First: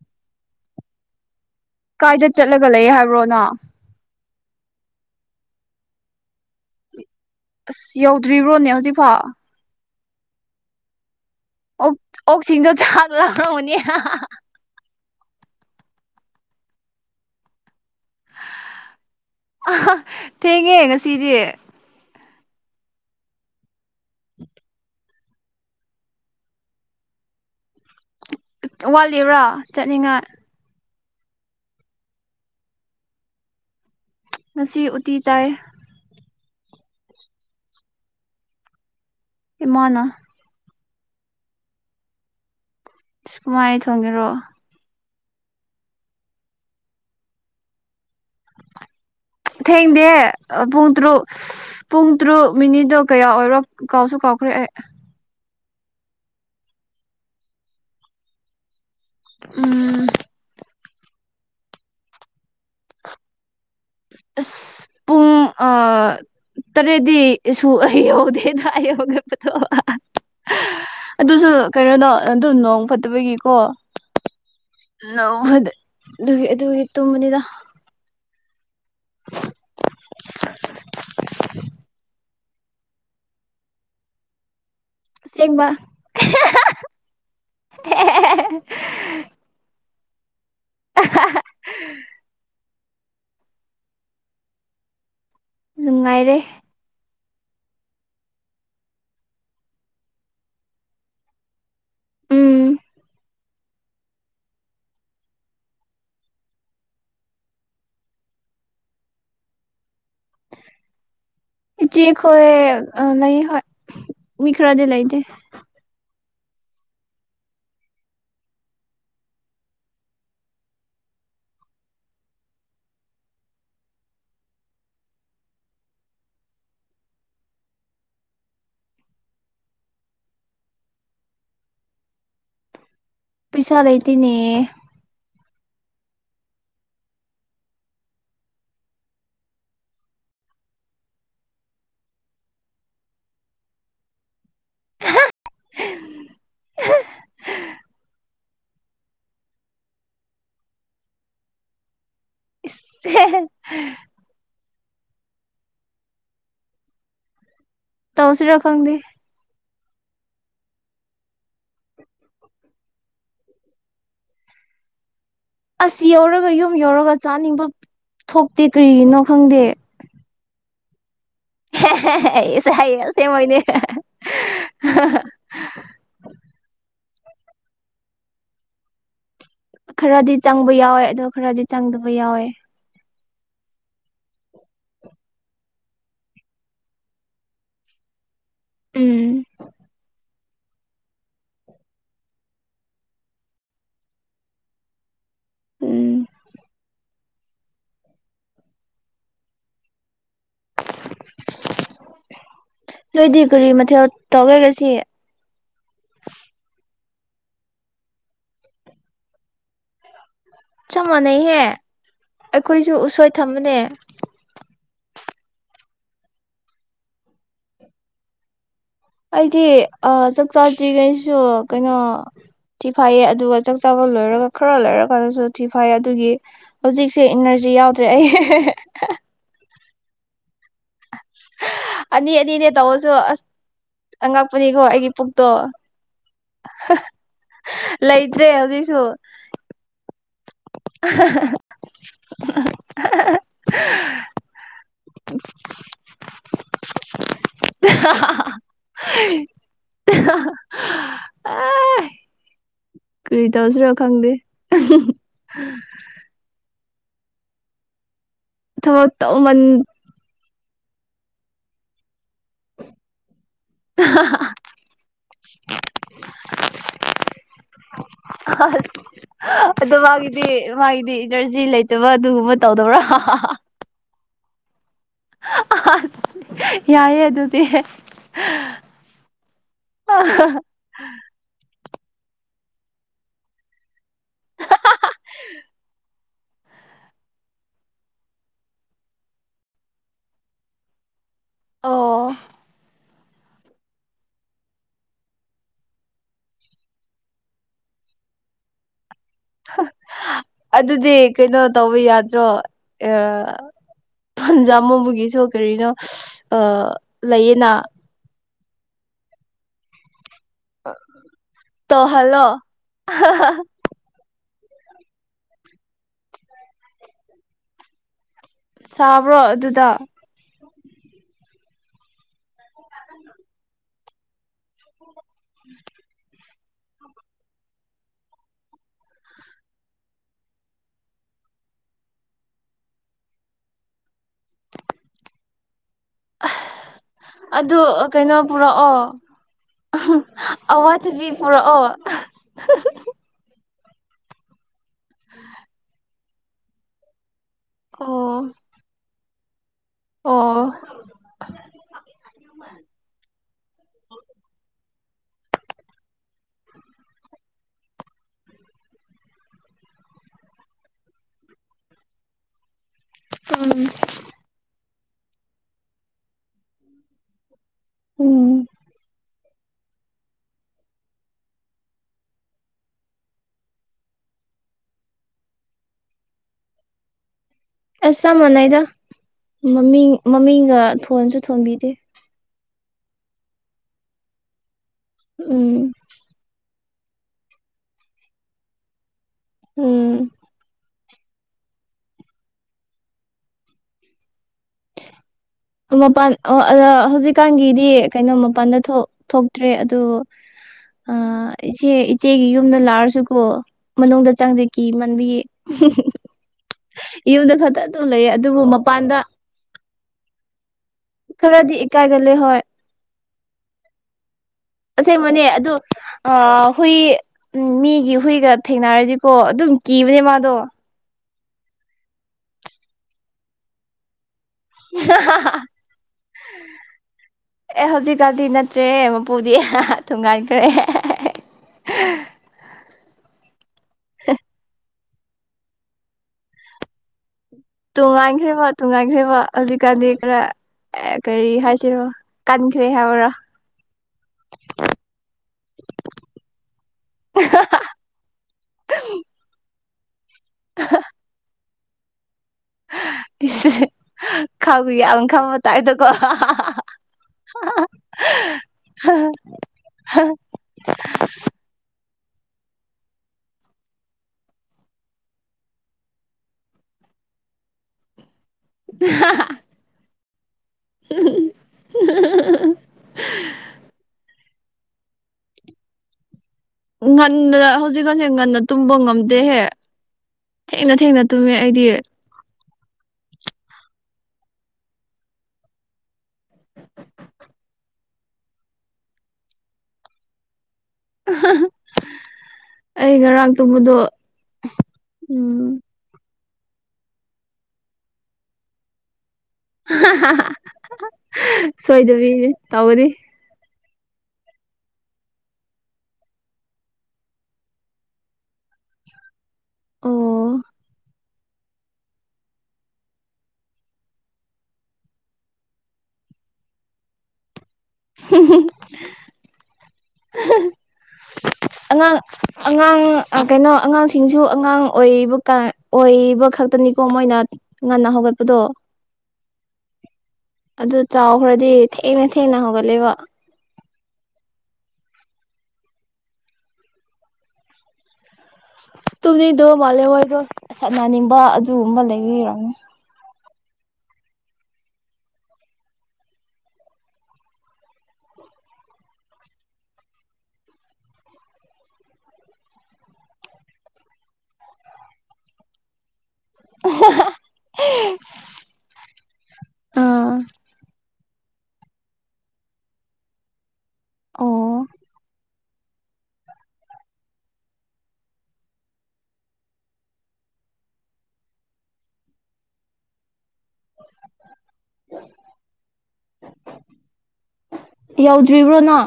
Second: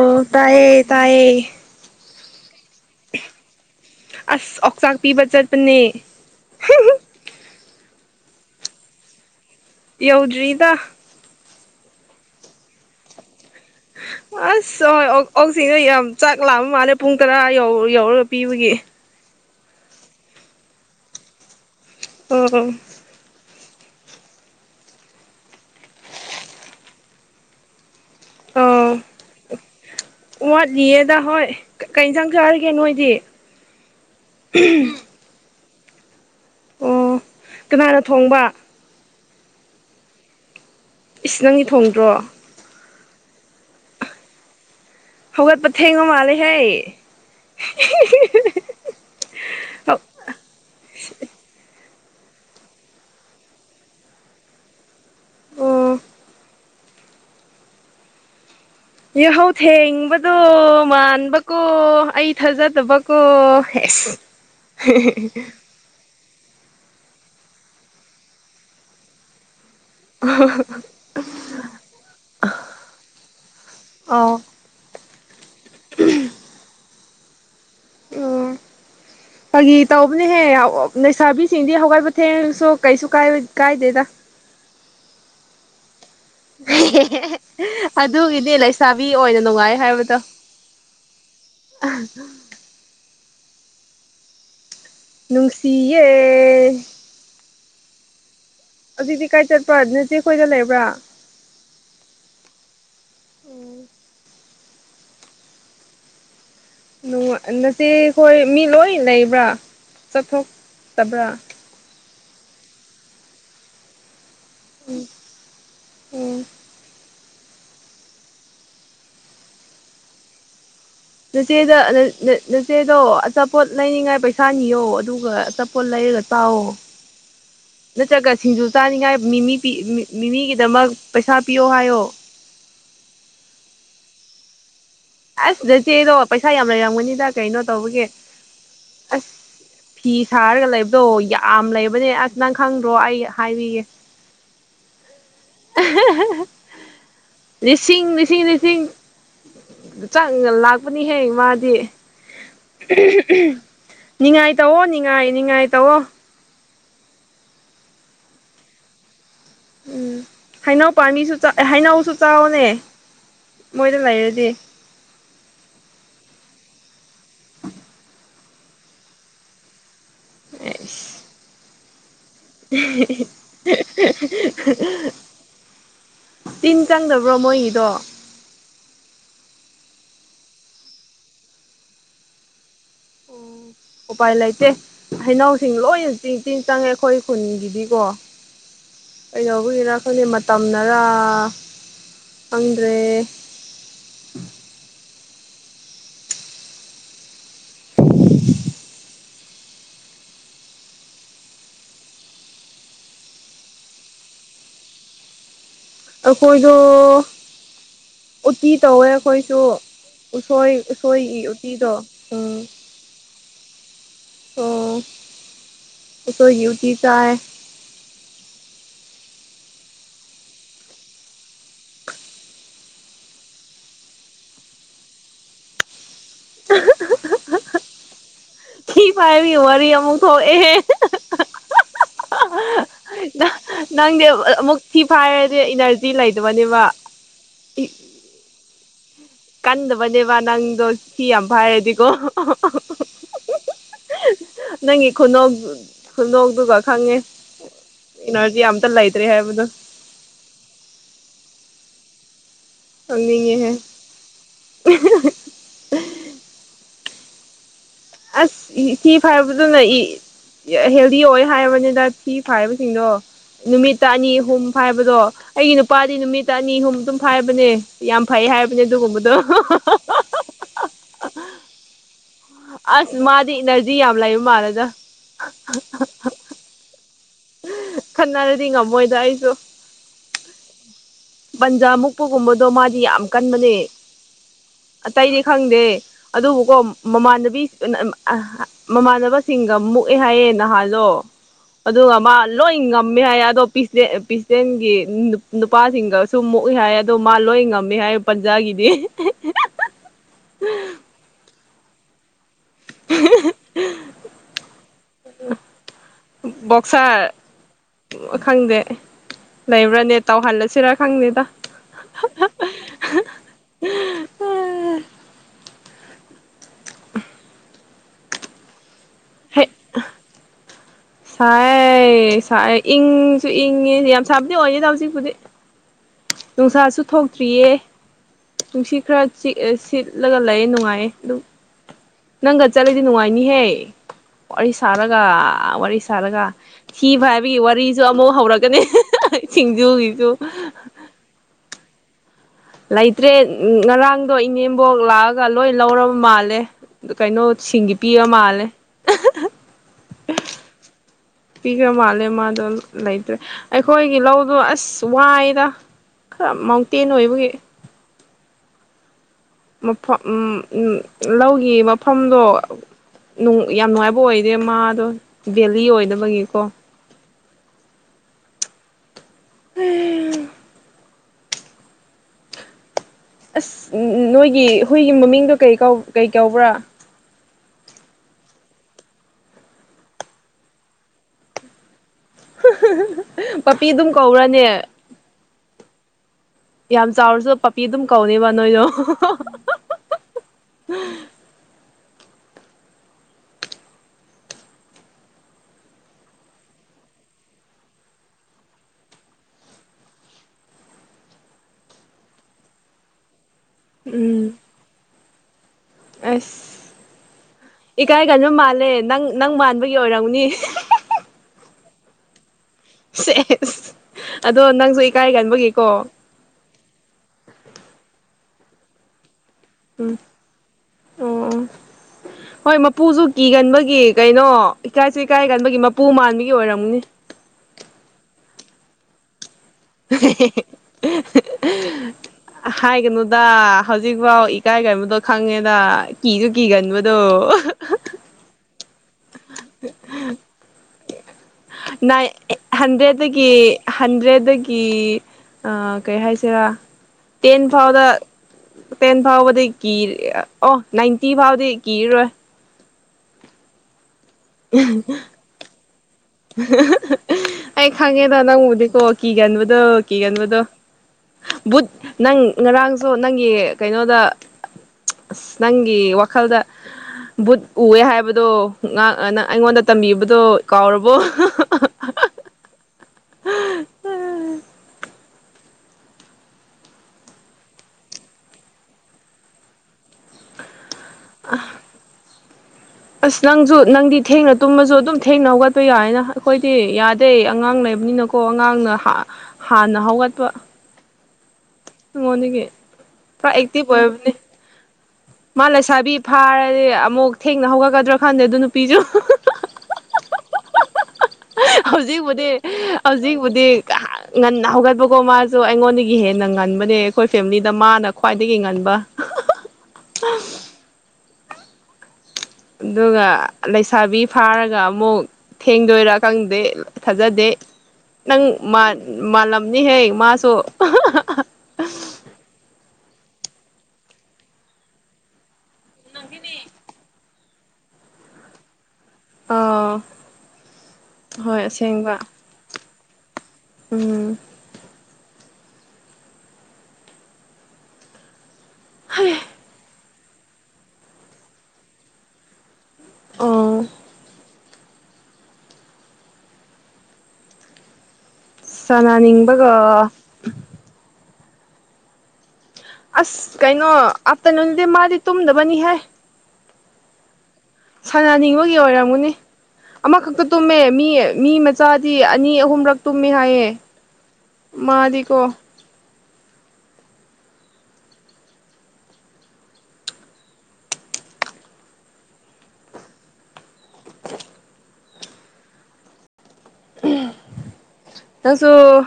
ꯑꯣ ꯇꯌꯦ ꯇꯌꯦ ꯀꯥꯏꯗ ꯆꯠꯂꯒ ꯂꯩꯑꯦ ꯍꯥꯏꯕ꯭ꯔꯣꯅ ꯑꯁ ꯑꯣꯛꯆꯥꯛ ꯄꯤꯕ ꯆꯠꯄꯅꯦ ꯑꯁ ꯌꯧꯗ꯭ꯔꯤꯕ꯭ꯔꯣꯅꯦ ꯍꯧꯖꯤꯛꯐꯥꯎ ꯌꯧꯗ꯭ꯔꯤꯗ ꯑꯣꯛ ꯑꯣꯛꯁꯤꯡꯗꯣ ꯆꯥꯛ ꯂꯥꯝꯃꯝꯃꯅꯤ ꯑꯁ ꯍꯣꯏ ꯑꯣꯛꯁꯤꯡꯗꯣ ꯌꯥꯝ ꯆꯥꯛ ꯂꯥꯝꯕ ꯃꯥꯜꯂꯦ ꯄꯨꯡ ꯇꯔꯥ ꯌꯧ ꯌꯧꯔꯒ ꯄꯤꯕꯒꯤ ꯑ ꯊꯦꯡꯉꯦ ꯉꯁꯤꯗꯤ ꯎꯝ ꯎꯝ ꯑꯣ ꯋꯥꯠꯂꯤꯕ꯭ꯔꯥ ꯆꯠꯅꯤꯡꯉꯥꯏ ꯗ ꯍꯣꯏ ꯀꯩ ꯏꯟꯁꯥꯡ ꯆꯥꯔꯒꯦ ꯅꯣꯏꯗꯤ ꯉꯁꯤ ꯎꯇꯤ ꯆꯥꯏ ꯑꯣ ꯀꯅꯥꯅ ꯊꯣꯡꯕ ꯏꯃꯥꯅ ꯏꯁ ꯅꯪꯗꯤ ꯊꯣꯡꯗ꯭ꯔꯣ ꯁ ꯀꯃꯥꯏ ꯊꯣꯡꯉꯦꯔꯣ ꯍꯧꯒꯠꯄ ꯊꯦꯡꯉ ꯃꯥꯂꯦ ꯍꯦ ꯊꯦꯡꯗꯦ ꯄꯨꯨꯡ ꯇꯔꯨꯛ ꯄꯨꯡ ꯇꯔꯨꯛ ꯃꯤꯅꯤꯠꯗꯣ ꯀꯌꯥ ꯑꯣꯏꯔꯣ ꯀꯥꯎꯁꯨ ꯀꯥꯎꯈ꯭ꯔꯦ ꯑꯦ ꯑꯣ ꯌꯥꯍꯧ ꯎꯝ ꯊꯦꯡꯕꯗꯣ ꯃꯥꯟꯕꯀꯣ ꯑꯩ ꯊꯥꯖꯗꯕꯀꯣ [inaudible] ꯇꯔꯦꯗꯤ ꯁꯨ ꯑꯩꯍꯧꯗꯦꯅ ꯑꯩꯍꯧꯒꯦꯕꯗꯣ ꯑꯗꯨꯁꯨ ꯀꯩꯅꯣꯅꯣ ꯑꯗꯨ ꯅꯣꯡ ꯐꯠꯇꯕꯒꯤꯀꯣ ꯑꯥꯎ [unintelligible] ꯑꯗꯨ ꯑꯗꯨꯒꯤ ꯇꯨꯝꯕꯅꯤꯗ ꯑꯣ ꯐꯒꯤ ꯇꯧꯕꯅꯦꯍꯦ ꯂꯩꯁꯥꯕꯤꯁꯤꯡꯗꯤ ꯍꯒꯠꯕ ꯊꯦꯡ ꯁꯣ ꯀꯩꯁꯨ ꯀꯥꯏ ꯀꯥꯏꯗꯦꯗ ꯑꯁꯦꯡꯕ ꯑꯗꯨꯒꯤꯅꯦ ꯂꯩꯁꯥꯕꯤ ꯑꯣꯏꯅ ꯅꯨꯡꯉꯥꯏ ꯍꯥꯏꯕꯗꯣ ꯑ ꯅꯨꯡꯁꯤꯌꯦ ꯅꯨꯡꯉꯥꯏꯔꯦ ꯑꯗꯨꯗꯤ ꯀꯥꯏ ꯆꯠꯄ꯭ꯔꯣ ꯑꯗꯨ ꯅꯆꯦꯈꯣꯏꯗ ꯂꯩꯕ꯭ꯔꯥ ꯎꯝ ꯑꯣ ꯅꯆꯦ ꯑꯩꯈꯣꯏ ꯃꯤ ꯂꯣꯏ ꯂꯩꯕ꯭ꯔꯥ ꯆꯠꯊꯣꯛꯇꯕ꯭ꯔꯥ ꯏꯆꯦꯈꯣꯏ ꯂꯩ ꯍꯣꯏ ꯃꯤ ꯈꯔꯗꯤ ꯂꯩꯇꯦ ꯑꯣ ꯆꯦꯗ ꯅꯆꯦꯗꯣ ꯑꯆꯥꯄꯣꯠ ꯂꯩꯅꯤꯉꯥꯏ ꯄꯩꯁꯥ ꯅꯤꯌꯣ ꯑꯗꯨꯒ ꯑꯆꯥꯄꯣꯠ ꯂꯩ [unintelligible] ꯅꯠꯇ꯭ꯔꯒ ꯁꯤꯡꯖꯨ ꯆꯥꯅꯤꯡꯉꯥꯏ ꯃꯤꯃꯤ ꯄꯤ ꯃꯤꯃꯤꯒꯤꯗꯃꯛ ꯄꯩꯁꯥ ꯄꯤꯌꯣ ꯍꯥꯏꯌꯣ [inaudible] ꯄꯩꯁꯥ ꯂꯩꯇꯦꯅꯦ ꯑꯁꯗ ꯅꯆꯦꯗꯣ ꯄꯩꯁꯥ ꯌꯥꯝ ꯂꯩꯔꯝꯒꯅꯤꯗ ꯀꯩꯅꯣ ꯇꯧꯕꯒꯤ ꯑꯁ ꯐꯤ ꯁꯥꯔꯒ ꯂꯩꯕꯗꯣ ꯌꯥꯝ ꯂꯩꯕꯅꯦ ꯑꯁ ꯅꯪ ꯈꯪꯗ꯭ꯔꯣ ꯑꯩ ꯍꯥꯏꯕꯤꯒꯦ [inaudible] ꯅꯤꯡꯁꯤꯡ ꯅꯤꯡꯁꯤꯡ ꯅꯤꯡꯁꯤꯡ ꯆꯥꯛ ꯂꯥꯛꯄꯅꯤꯍꯦ ꯃꯥꯗꯤ ꯏꯁ ꯅꯤꯡꯉꯥꯏ ꯇꯧꯑꯣ ꯅꯤꯡꯉꯥꯏ ꯅꯤꯡ ꯉꯥꯏ ꯇꯑꯣ ꯇꯧꯁꯤ ꯔꯈꯪꯗꯤ ꯎꯝ ꯍꯩꯅꯧ ꯄꯥꯅꯤꯁꯨꯥꯛ ꯍꯩꯅꯧꯁꯨ ꯆꯥꯛꯑꯣꯅꯦ ꯃꯣꯏꯗ ꯂꯩꯔꯗꯤ ꯑꯁ ꯌꯧꯔꯒ ꯌꯨꯝ ꯌꯧꯔꯒ ꯆꯥꯅꯤꯡꯕ ꯊꯣꯛꯇꯦ ꯀꯔꯤꯒꯤꯅꯣ ꯈꯪꯗꯦ ꯑꯁꯦꯡꯕꯩꯅꯦ ꯇꯤꯟ ꯆꯪꯗꯕ꯭ꯔꯣ ꯃꯣꯏꯒꯤꯗꯣ ꯈꯔꯗꯤ ꯆꯪꯕ ꯌꯥꯎꯋꯦ ꯑꯗ ꯈꯔꯗꯤ ꯆꯪꯗꯕ ꯌꯥꯎꯋꯦ ꯑꯝ ꯎꯄꯥꯏ ꯂꯩꯇꯦ ꯍꯩꯅꯧꯁꯤꯡ ꯂꯣꯏꯅ ꯆꯤꯡ ꯆꯤꯡ ꯆꯪꯉꯦ ꯑꯩꯈꯣꯏ ꯈꯨꯟꯒꯤꯗꯤꯀꯣ ꯎꯝ ꯀꯩꯗꯧꯕꯒꯤꯔꯥ ꯈꯪꯗꯦ ꯃ ꯇꯝꯅꯔꯥ ꯈꯪꯗ꯭ꯔꯦ ꯎꯝ [unintelligible] ꯂꯣꯏꯗꯤ ꯀꯔꯤ ꯃꯊꯦꯜ ꯇꯧꯒꯦ ꯀꯁꯤ ꯑꯩꯈꯣꯏꯗꯣ ꯎꯇꯤ ꯇꯧꯋꯦ ꯑꯩꯈꯣꯏꯁꯨ ꯎꯁꯣꯏ ꯆꯞ ꯎꯁꯣꯏ ꯃꯥꯟꯅꯩꯍꯦ ꯎꯇꯤꯗꯣ ꯎꯝ ꯑꯩꯈꯣꯏꯁꯨ ꯎꯁꯣꯏ ꯊꯝꯕꯅꯦ ꯑꯣ ꯎꯁꯣꯏꯒꯤ ꯏꯇꯤ ꯆꯥꯏ ꯑꯩꯗꯤ ꯆꯥꯛ ꯆꯥꯗ꯭ꯔꯤꯉꯩꯁꯨ ꯀꯩꯅꯣ ꯊꯤ ꯐꯥꯏꯌꯦ ꯑꯗꯨꯒ ꯆꯥꯛ ꯆꯥꯕ ꯂꯣꯏꯔꯒ ꯈꯔ ꯂꯩꯣꯏꯔ ꯀꯥꯟꯗꯁꯨ ꯊꯤ ꯐꯥꯏꯌꯦ ꯑꯗꯨꯒꯤ ꯍꯧꯖꯤꯛꯁꯦ ꯏꯅꯔꯖꯤ ꯌꯥꯎꯗ꯭ꯔꯦ ꯑꯩ ꯊꯤ ꯄꯥꯏ ꯋꯥꯔꯤ ꯑꯃꯨꯛ ꯊꯣꯛ ꯑꯦꯍ ꯑꯅꯤ ꯑꯅꯤꯅꯦ ꯇꯧꯁꯨ ꯑꯁ ꯅꯪꯗꯤ ꯑꯃꯨꯛ ꯑꯉꯛꯄꯅꯤꯀꯣ ꯊꯤ ꯑꯩꯒꯤ ꯄꯨꯛꯇꯣ ꯐꯥꯏꯔꯗꯤ ꯏꯅꯔꯖꯤ ꯂꯩꯇꯕꯅꯦꯕ ꯂꯩꯇ꯭ꯔꯦ ꯍꯧꯖꯤꯛꯁꯨ ꯀꯟꯗꯕꯅꯦꯕꯥ ꯅꯪꯗꯣ ꯊꯤ ꯌꯥꯝ ꯐꯥꯏꯔꯗꯤꯀꯣ ꯅꯪꯒꯤ ꯈꯨꯅꯣꯛ ꯈꯨꯅꯧꯗꯨꯒ ꯈꯪꯉꯦ ꯏꯩꯅꯣꯖꯤ ꯌꯥꯝꯇ ꯂꯩꯥꯏꯇ꯭ꯔꯦ ꯍꯥꯏꯦꯕꯗꯨ ꯑ ꯀꯔꯤ ꯇꯎ ꯁꯤꯔꯥ ꯈꯪꯗ ꯑꯁ ꯊꯕꯛ ꯊꯤ ꯇꯧꯃꯟ ꯐꯔꯕꯗꯨꯅ ꯍꯦꯜꯗꯤ ꯑꯣꯏ ꯍꯥꯏꯔꯕꯅꯤꯗ ꯊꯤ ꯐꯥꯏꯕꯁꯤꯡꯗꯣ ꯅꯨꯃꯤꯠꯇ ꯑꯅꯤ ꯑꯍꯨꯝ ꯐꯥꯏꯕꯗꯣ ꯑꯩꯒꯤ ꯅꯨꯄꯥꯗꯤ ꯅꯨꯃꯤꯠꯇ ꯑꯅꯤ ꯑꯍꯨꯝ ꯑꯗꯨꯝ ꯍꯥꯏꯕꯅꯦ ꯌꯥꯝ ꯐꯩ ꯍꯥꯏꯕꯅꯦ ꯑꯗꯨꯒꯨꯝꯕꯗꯣ ꯗꯤ ꯋꯥꯒꯤꯗꯤ ꯏꯔꯖꯤ ꯂꯩꯇꯕ ꯑꯗꯨꯒꯨꯝꯕ ꯇꯧꯗꯕ꯭ꯔꯥ ꯑꯁ ꯃꯥꯗꯤ ꯏꯅꯔꯖꯤ ꯌꯥꯝ ꯂꯩꯕ ꯃꯥꯜꯂꯗ ꯑꯁ ꯌꯥꯏꯌꯦ ꯑꯗꯨꯗꯤ ꯈꯠꯅꯔꯗꯤ ꯉꯝꯃꯣꯏꯗ ꯑꯩꯁꯨ ꯁꯟꯖꯥ ꯃꯨꯛꯄꯒꯨꯝꯕꯗꯣ ꯃꯥꯗꯤ ꯌꯥꯝ ꯀꯟꯕꯅꯦ ꯑꯇꯩꯗꯤ ꯈꯪꯗꯦ ꯑꯗꯨꯕꯨꯀꯣ ꯃꯃꯥꯟꯅꯕꯤ ꯃꯃꯥꯟꯅꯕꯁꯤꯡꯒ ꯃꯨꯛꯑꯦ ꯍꯥꯏꯌꯦꯦ ꯅꯍꯥꯟꯗꯣ ꯑꯣ ꯑꯗꯨꯒ ꯃ ꯂꯣꯏ ꯉꯥꯝ ꯉꯝꯃꯦ ꯍꯥꯏ ꯑꯗꯣ ꯄ ꯄꯤꯁꯗꯦꯟꯒꯤ ꯅꯨꯄꯥꯁꯤꯡꯒꯁꯨ ꯃꯨꯛꯏ ꯍꯥꯏ ꯑꯗꯣ ꯃꯥ ꯂꯣꯏ ꯉꯝꯃꯤ ꯍꯥꯏ ꯌꯥ ꯄꯟꯖꯒꯤꯗꯦ ꯑꯗꯨꯗꯤ ꯀꯩꯅꯣ ꯇꯧꯕ ꯌꯥꯗ꯭ꯔꯣ ꯑ ꯄꯟꯖꯥ ꯃꯣꯕꯨꯒꯤꯁꯨ ꯀꯔꯤꯅꯣ ꯑ ꯕꯣꯛꯁꯔ ꯂꯩꯌꯦꯅꯥ ꯈꯪꯗꯦ ꯂꯩꯕ꯭ꯔꯥꯅꯦ ꯇꯧꯍꯜꯂꯁꯤꯔ ꯈꯪꯅꯤꯦꯗ ꯇꯧꯍꯜꯂꯣ [unintelligible] ꯇꯕꯔꯣ ꯑꯗꯨꯗ ꯁꯥꯏꯑꯦ ꯁꯥꯑꯦ ꯏꯪꯁꯨ ꯏꯪꯉꯤ ꯌꯥꯝ ꯁꯥꯕꯗꯤ ꯑꯣꯏꯗꯦꯗ ꯍꯧꯖꯤꯛꯄꯨꯗꯤ ꯅꯨꯡꯁꯥꯁꯨ ꯊꯣꯛꯇ꯭ꯔꯤꯌꯦ ꯅꯨꯡꯁꯤꯠ ꯈꯔ ꯆꯤꯛꯑ ꯁꯤꯠꯂꯒ ꯂꯩꯑ ꯅꯨꯡꯉꯥꯏꯌꯦ ꯑꯗꯨꯝ ꯅꯪꯒ ꯆꯠꯂꯗꯤ ꯅꯨꯡꯉꯥꯏꯅꯤꯍꯦ ꯋꯥꯔꯤ ꯁꯥꯔꯒ ꯋꯥꯔꯤ ꯁꯥꯔꯒ ꯊꯤ ꯐꯥꯏꯕꯒꯤ ꯑꯗꯨ ꯋꯥꯔꯤꯁꯨ ꯑꯃꯨꯛ ꯀꯩꯅꯣ ꯍꯧꯔꯛꯀꯅꯤ ꯄꯨꯔꯛꯑꯣ ꯁꯤꯡꯖꯨꯒꯤꯁꯨ ꯊꯕꯤ ꯄꯨꯔꯛꯑꯣ ꯎꯪ ꯉꯔꯥꯡꯗꯣ ꯏꯅꯦꯝꯕꯣꯛ ꯂꯥꯛꯑꯒ ꯂꯣꯏ ꯂꯧꯔꯕ ꯃꯥꯜꯂꯦ ꯀꯩꯅꯣ ꯁꯤꯡꯒꯤ ꯄꯤꯕ ꯃꯥꯜꯂꯦ ꯑꯣꯑꯣ ꯄꯤꯈ꯭ꯔ ꯃꯥꯜꯂꯦ ꯃꯥꯗꯣ ꯂꯩꯇ꯭ꯔꯦ ꯑꯩꯈꯣꯏꯒꯤ ꯂꯧꯗꯣ ꯑꯁ ꯑꯁ ꯋꯥꯏꯗ ꯈꯔ ꯃꯥꯎꯟꯇꯦꯟ ꯑꯣꯏꯕꯒꯤ ꯃꯐꯝ ꯎꯝ ꯎꯝ ꯂꯧꯒꯤ ꯃꯐꯝꯗꯣ ꯎꯝ ꯌꯥꯝ ꯅꯨꯡꯉꯥꯏꯕ ꯑꯣꯏꯗꯦ ꯃꯥꯗꯣ ꯗꯦꯜꯂꯤ ꯑꯣꯏꯗꯕꯒꯤ ꯀꯣ ꯎꯝ [unintelligible] ꯑꯁ ꯅꯣꯏꯒꯤ ꯍꯨꯏꯒꯤ ꯃꯃꯤꯡꯗꯣ ꯀꯩ ꯀꯧ ꯀꯩ ꯀꯧꯕ꯭ꯔꯥ ꯑꯁ ꯆꯞ ꯃꯥꯟꯅꯩꯗ ꯃꯃꯤꯡ ꯃꯃꯤꯡꯒ ꯊꯣꯟꯁꯨ ꯊꯣꯟꯕꯤꯗꯦ ꯄꯥꯄꯤ ꯑꯗꯨꯝ ꯀꯧꯔꯅꯦ ꯎꯝ ꯌꯥꯝ ꯆꯥꯎꯔꯁꯨ ꯄꯞꯄꯤ ꯑꯗꯨꯝ ꯀꯧꯅꯤꯕ ꯅꯣꯏꯗꯣ ꯎꯝ [unintelligible] ꯃꯄꯥꯟ ꯑꯣ ꯍꯧꯖꯤꯛꯀꯥꯟꯒꯤꯗꯤ ꯀꯩꯅꯣ ꯃꯄꯥꯟꯗ ꯊꯣꯛ ꯊꯣꯛꯇ꯭ꯔꯦ ꯑꯗꯨ ꯑ ꯏꯆꯦ ꯏꯆꯦꯒꯤ ꯌꯨꯝꯗ ꯂꯥꯔꯁꯨꯀꯣ ꯃꯅꯨꯡꯗ ꯎꯝ ꯆꯪꯗꯦ ꯀꯤꯃꯟꯕꯒꯤ ꯑꯁ ꯈꯛꯇ ꯑꯗꯨꯝ ꯂꯩꯌꯦ ꯏꯀꯥꯏꯒꯟꯕ ꯑꯗꯨꯕꯨ ꯃꯥꯜꯂꯦ ꯃꯄꯥꯟꯗ ꯅꯪ ꯅꯪ ꯃꯥꯟꯕꯒꯤ ꯑꯣꯏꯔꯝ ꯎꯅꯤ ꯈꯔꯗꯤ ꯏꯀꯥꯏꯒꯜꯂꯦ ꯍꯣꯏ ꯁꯦꯖ ꯑꯁꯦꯡꯕꯅꯦ ꯑꯗꯣ ꯑ ꯍꯨꯏ ꯃꯤꯒꯤ ꯍꯨꯏꯒ ꯊꯦꯡꯅꯔꯗꯤꯀꯣ ꯑꯗꯨꯝ ꯎꯝ ꯀꯤꯕꯅꯦ ꯃꯥꯗꯣ ꯑꯣ ꯑꯣ ꯍꯣꯏ ꯃꯄꯨꯁꯨ ꯀꯤꯒꯟꯕꯒꯤ ꯀꯩ ꯅꯣ ꯏꯀꯥꯏꯁꯨ ꯏꯀꯥꯏꯒꯟꯕꯒꯤ ꯃꯄꯨ ꯃꯥꯟꯕꯒꯤ ꯑꯣꯏꯔꯝꯅꯤ ꯄꯨꯗꯤ ꯊꯣꯡꯉꯥꯟꯈ꯭ꯔꯦ ꯍꯥꯏꯒꯅꯨꯗ ꯍꯧꯖꯤꯛꯐꯥꯎ ꯏꯀꯥꯏꯒꯟꯕꯗꯣ ꯈꯪꯉꯦꯗ ꯀꯤꯁꯨ ꯀꯤꯒꯟꯕꯗꯣ ꯇꯣꯡꯉꯥꯟꯈ꯭ꯔꯦꯕ ꯇꯨꯡꯉꯥꯟꯈ꯭ꯔꯦꯕ ꯍꯧꯖꯤꯛꯀꯥꯟꯗꯤ ꯈꯔ ꯀꯔꯤ ꯍꯥꯏꯁꯤꯔꯣ ꯅꯥꯏꯟ ꯀꯟꯈ꯭ꯔꯦ ꯍꯥꯏꯕ꯭ꯔꯥ ꯍꯟꯗ꯭ꯔꯦꯠꯇꯒꯤ ꯍꯟꯗ꯭ꯔꯦꯠꯗꯒꯤ ꯑ ꯀꯩ ꯍꯥꯏꯁꯤꯔꯥ ꯇꯦꯟ ꯐꯥꯎꯗ ꯇꯦꯟ ꯐꯥꯎꯕꯗꯤ ꯀꯤ ꯑꯣ ꯅꯥꯏꯟꯇꯤ ꯐꯥꯎꯕꯗꯤ ꯀꯤꯔꯔꯣꯏ ꯏꯁ ꯏꯁ ꯈꯥꯎ ꯌꯥꯝ ꯈꯪꯕ ꯇꯥꯏꯞꯇꯀꯣ ꯑꯩ ꯈꯪꯉꯦꯗ ꯅꯪꯕꯨꯗꯤꯀꯣ ꯀꯤꯒꯟꯕꯗꯣ ꯀꯤꯒꯟꯕꯗꯣ ꯕꯨꯠ ꯅꯪ ꯉꯔꯥꯡꯁꯨ ꯅꯪꯒꯤ ꯀꯩꯅꯣꯗ ꯑꯁ ꯅꯪꯒꯤ ꯋꯥꯈꯜꯗ ꯕꯨꯠ ꯎꯋꯦ ꯍꯥꯏꯕ ꯗꯣ ꯉꯥꯛ ꯑ ꯅ ꯑꯩꯉꯣꯟꯗ ꯇꯝꯕꯤꯕꯗꯣ ꯀꯥꯎꯔꯕꯣ ꯉꯟꯅ ꯍꯧꯖꯤꯛꯀꯥꯟꯁꯦ ꯉꯟꯅ ꯇꯨꯝꯕ ꯉꯝꯗꯦꯍꯦ ꯊꯦꯡꯅ ꯊꯦꯡꯅ ꯇꯨꯝꯃꯦ ꯑꯩꯗꯤ ꯑꯁ ꯅꯪꯁꯨ ꯅꯪꯗꯤ ꯊꯦꯡꯅ ꯇꯨꯝꯃꯁꯨ ꯑꯗꯨꯝ ꯊꯦꯡꯅ ꯍꯧꯒꯠꯄ ꯌꯥꯏꯅ ꯑꯈꯣꯏꯗꯤ ꯌꯥꯗꯦ ꯑꯉꯥꯡ ꯂꯩ ꯕꯅꯤꯅꯀꯣ ꯑꯉꯥꯡꯅ ꯍꯥꯟꯅ ꯍꯧꯒꯠꯄ ꯑꯩꯉꯣꯟꯗꯒꯤ ꯑꯩ ꯄꯨꯔꯥ ꯉꯔꯥꯡ ꯑꯦꯛꯇꯤꯚ ꯇꯨꯝꯕꯗꯣ ꯑꯣꯏꯕꯅꯤ ꯃꯥ ꯎꯝ ꯂꯩꯁꯥꯕꯤ ꯐꯥꯔꯗꯤ ꯑꯃꯨꯛ ꯊꯦꯡꯅ ꯍꯧꯒꯠꯀꯗ꯭ꯔ ꯈꯪꯗꯦ ꯑꯗꯨ ꯅꯨꯄꯤꯖꯨ ꯍꯧꯖꯤꯛꯄꯨꯗꯤ ꯁꯣꯏꯗꯕꯤꯅꯦ ꯇꯧꯅꯤ ꯍꯧꯖꯤꯛꯄꯨꯗꯤ ꯉꯟꯅ ꯍꯧꯒꯠꯄꯀꯣ ꯃꯥꯁꯨ ꯑꯩꯉꯣꯟꯗꯒꯤ ꯍꯦꯟꯅ ꯉꯟꯕꯅꯦ ꯑꯩꯈꯣꯏ ꯐꯦꯃꯤꯂꯤꯗ ꯃꯥꯅ ꯈ꯭ꯋꯥꯏꯗꯒꯤ ꯉꯟꯕ [inaudible] ꯑꯣ ꯑꯗꯨꯒ ꯂꯩꯁꯥꯕꯤ ꯐꯥꯔꯒ ꯑꯃꯨꯛ ꯊꯦꯡꯗꯣꯏꯔꯥ ꯈꯪꯗꯦ ꯊꯥꯖꯗꯦ ꯅꯪ ꯃꯥꯜ ꯃꯥꯜꯂꯝꯅꯤꯍ‌ꯦ ꯃꯥꯁꯨ ꯑꯉꯥꯡ ꯑꯉꯥꯡ ꯀꯩꯅꯣ ꯑꯉꯥꯡꯁꯤꯡꯁꯨ ꯑꯉꯥꯡ ꯑꯣꯏꯔꯤꯕ ꯀꯥꯟ ꯑꯣꯏꯕ ꯈꯛꯇꯅꯤꯀꯣ ꯃꯣꯏꯅ ꯉꯟꯅ ꯍꯧꯒꯠꯄꯗꯣ ꯑ‌ꯣ ꯑꯗꯨ ꯆꯥꯎꯈ꯭ꯔꯗꯤ ꯊꯦꯡꯅ ꯊꯦꯡꯅ ꯍꯧꯒꯠꯂꯦꯕ ꯎꯝ ꯇꯨꯝꯂꯤꯗꯣ ꯃꯥꯜꯂ‌ꯦ ꯃꯥꯁꯥ ꯅꯥꯟꯅꯤꯡꯕ ꯑꯗꯨꯒꯨꯝꯕ ꯂꯩꯕꯩ ꯑꯣꯏꯔꯝꯅꯤ ꯑ‌ꯣ ꯁꯅꯥꯅꯤꯡꯕꯒ ꯑꯁ ꯀꯩꯅꯣ ꯑꯥꯞꯇ꯭ꯔꯅꯨꯟꯗꯤ ꯃꯥꯗꯤ ꯇꯨꯝꯗꯕꯅꯤꯍ‌ꯦ [inaudible] ꯑꯍꯥꯍꯥ ꯁꯥꯟꯅꯅꯤꯡꯕꯒꯤ ꯑꯣꯏꯔꯝꯒꯅꯤ ꯑꯥ ꯑꯃꯈꯛꯇ ꯇꯨꯝꯃꯦ ꯃꯤ ꯃꯤ ꯃꯆꯥꯗꯤ ꯑꯅꯤ ꯑꯍꯨꯝꯔꯛ ꯇꯨꯝꯃꯤ ꯍꯥꯏꯌꯦ ꯑꯣ ꯃꯥꯗꯤꯀꯣ ꯅꯪꯁꯨ ꯌꯧꯗ꯭ꯔꯤꯕ꯭ꯔꯣ ꯅꯪ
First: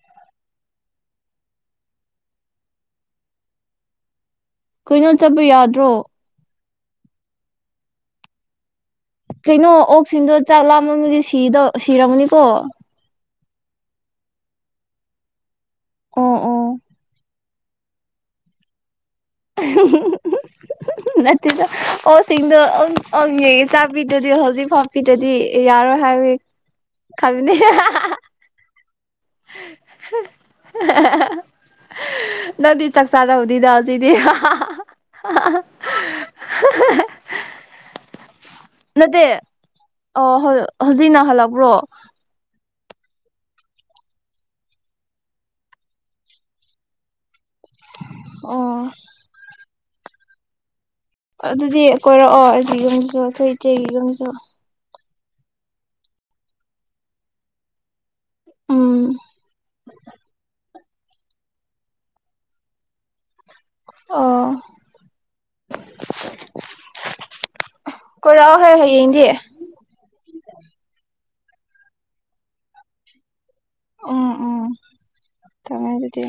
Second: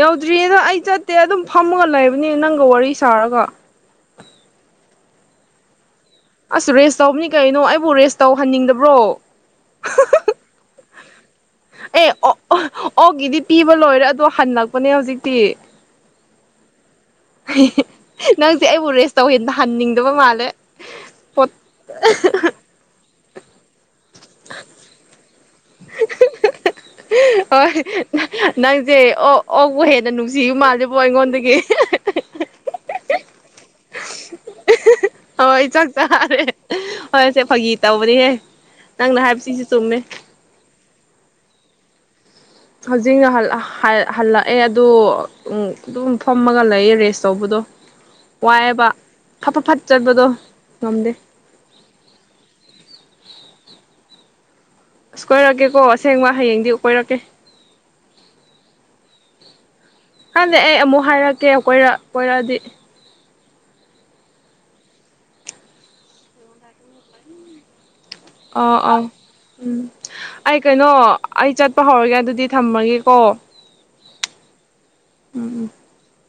ꯌꯧꯗ꯭ꯔꯤꯌꯦꯗ ꯑꯩ ꯆꯠꯇꯦ ꯑꯗꯨꯝ ꯐꯝꯃꯒ ꯂꯩꯕꯅꯤ ꯅꯪꯒ ꯋꯥꯔꯤ ꯁꯥꯔꯒ ꯀꯩꯅꯣ ꯆꯠꯄ ꯌꯥꯗ꯭ꯔꯣ ꯑꯁ ꯔꯦꯁ ꯇꯧꯕꯅꯤ ꯀꯩꯅꯣ ꯑꯩꯕꯨ ꯔꯦꯁ ꯇꯧꯍꯟꯅꯤꯡꯗꯕ ꯀꯩꯅꯣ ꯑꯣꯛꯁꯤꯡꯗꯣ ꯆꯥꯛ ꯂꯥꯝꯕꯗ ꯑꯦ ꯑꯣ ꯁꯤꯔꯝꯃꯅꯤꯀꯣ ꯑꯣꯛꯒꯤꯗꯤ ꯄꯤꯕ ꯂꯣꯏꯔꯦ ꯑꯗꯣ ꯍꯜꯂꯛꯄꯅꯦ ꯍꯧꯖꯤꯛꯇꯤ ꯑꯣ ꯑꯣ ꯅꯪꯁꯦ ꯑꯩꯕꯨ ꯔꯦꯁ ꯇꯧꯍꯟꯅꯤꯡꯗꯕ ꯃꯥꯜꯂꯦ ꯅꯠꯇ‌ꯦꯗ ꯑꯣꯛꯡꯁꯤꯗ‌ꯣ ꯑꯪ ꯅ‌ꯦ ꯆꯥꯛꯕꯤꯗ꯭ꯔꯗꯤ ꯍꯧꯖꯤꯛ ꯐꯥꯎ ꯄꯤꯗ꯭ꯔꯗꯤ ꯌꯥꯔꯣꯏ ꯍꯥꯏꯌ‌ꯦ ꯍꯣꯏ ꯅ ꯅꯪ ꯆꯦ ꯑꯣ ꯑꯣꯛꯄꯨ ꯍꯦꯟꯅ ꯅꯨꯡꯁꯤꯕ ꯃꯥꯜꯂꯦꯕꯣ ꯑꯩꯉꯣꯟꯗꯒꯤ ꯅꯪꯗꯤ ꯆꯥꯛ ꯆꯥꯔꯥꯕꯅꯤꯗ ꯉꯁꯤꯗꯤ ꯍꯣꯏ ꯆꯥꯛ ꯆꯥꯔꯦ ꯍꯣꯏꯁꯦ ꯐꯒꯤ ꯇ‌ꯧꯕꯅꯤꯍ‌ꯦ ꯅꯠꯇꯦ ꯑ‌ꯣ ꯍꯧꯖꯤꯛ ꯅꯪ ꯍꯜꯂꯛꯄ꯭ꯔꯣ ꯍꯧꯖꯤꯛꯅ ꯍꯜꯂꯛꯑꯦ ꯑꯗꯣ ꯑꯗꯨꯝ ꯐꯝꯃꯒ ꯂꯩꯑꯦ ꯔꯦꯁ ꯇꯧꯕꯗꯣ ꯋꯥꯏꯑꯦꯕꯥ ꯑꯣ ꯐꯠꯐꯠ ꯐꯠ ꯆꯠꯄꯗꯣ ꯉꯝꯗꯦ ꯑꯗꯨꯗꯤ ꯀꯣꯏꯔꯛꯑꯣ ꯑꯩꯒꯤ ꯌꯨꯝꯁꯨ ꯑꯩꯈꯣꯏ ꯏꯆꯦꯒꯤ ꯌꯨꯝꯁꯨ ꯑꯁ ꯀꯣꯏꯔꯛꯀꯦꯀꯣ ꯑꯁꯦꯡꯕ ꯍꯌꯦꯡꯗꯤ ꯀꯣꯏꯔꯛꯀꯦ ꯎꯝ ꯈꯪꯗ‌ꯦ ꯑꯩ ꯑꯃꯨꯛ ꯍꯥꯏꯔꯛꯀꯦ ꯀꯣꯏꯔꯛ ꯀꯣꯏꯔꯛꯑꯗꯤ ꯑꯣ ꯀꯣꯏꯔꯛꯑꯣꯍꯦ ꯑꯥ ꯑꯥ ꯍꯌꯦꯡꯗꯤ ꯎꯝ ꯑꯩ ꯀꯩꯅꯣ ꯑꯩ ꯆꯠꯄ ꯍꯧꯔꯒꯦ ꯑꯗꯨꯗꯤ ꯊꯝꯃꯒꯦꯀꯣ ꯎꯝ ꯎꯝ ꯊꯝꯃ‌ꯦ ꯑꯗꯨꯗꯤ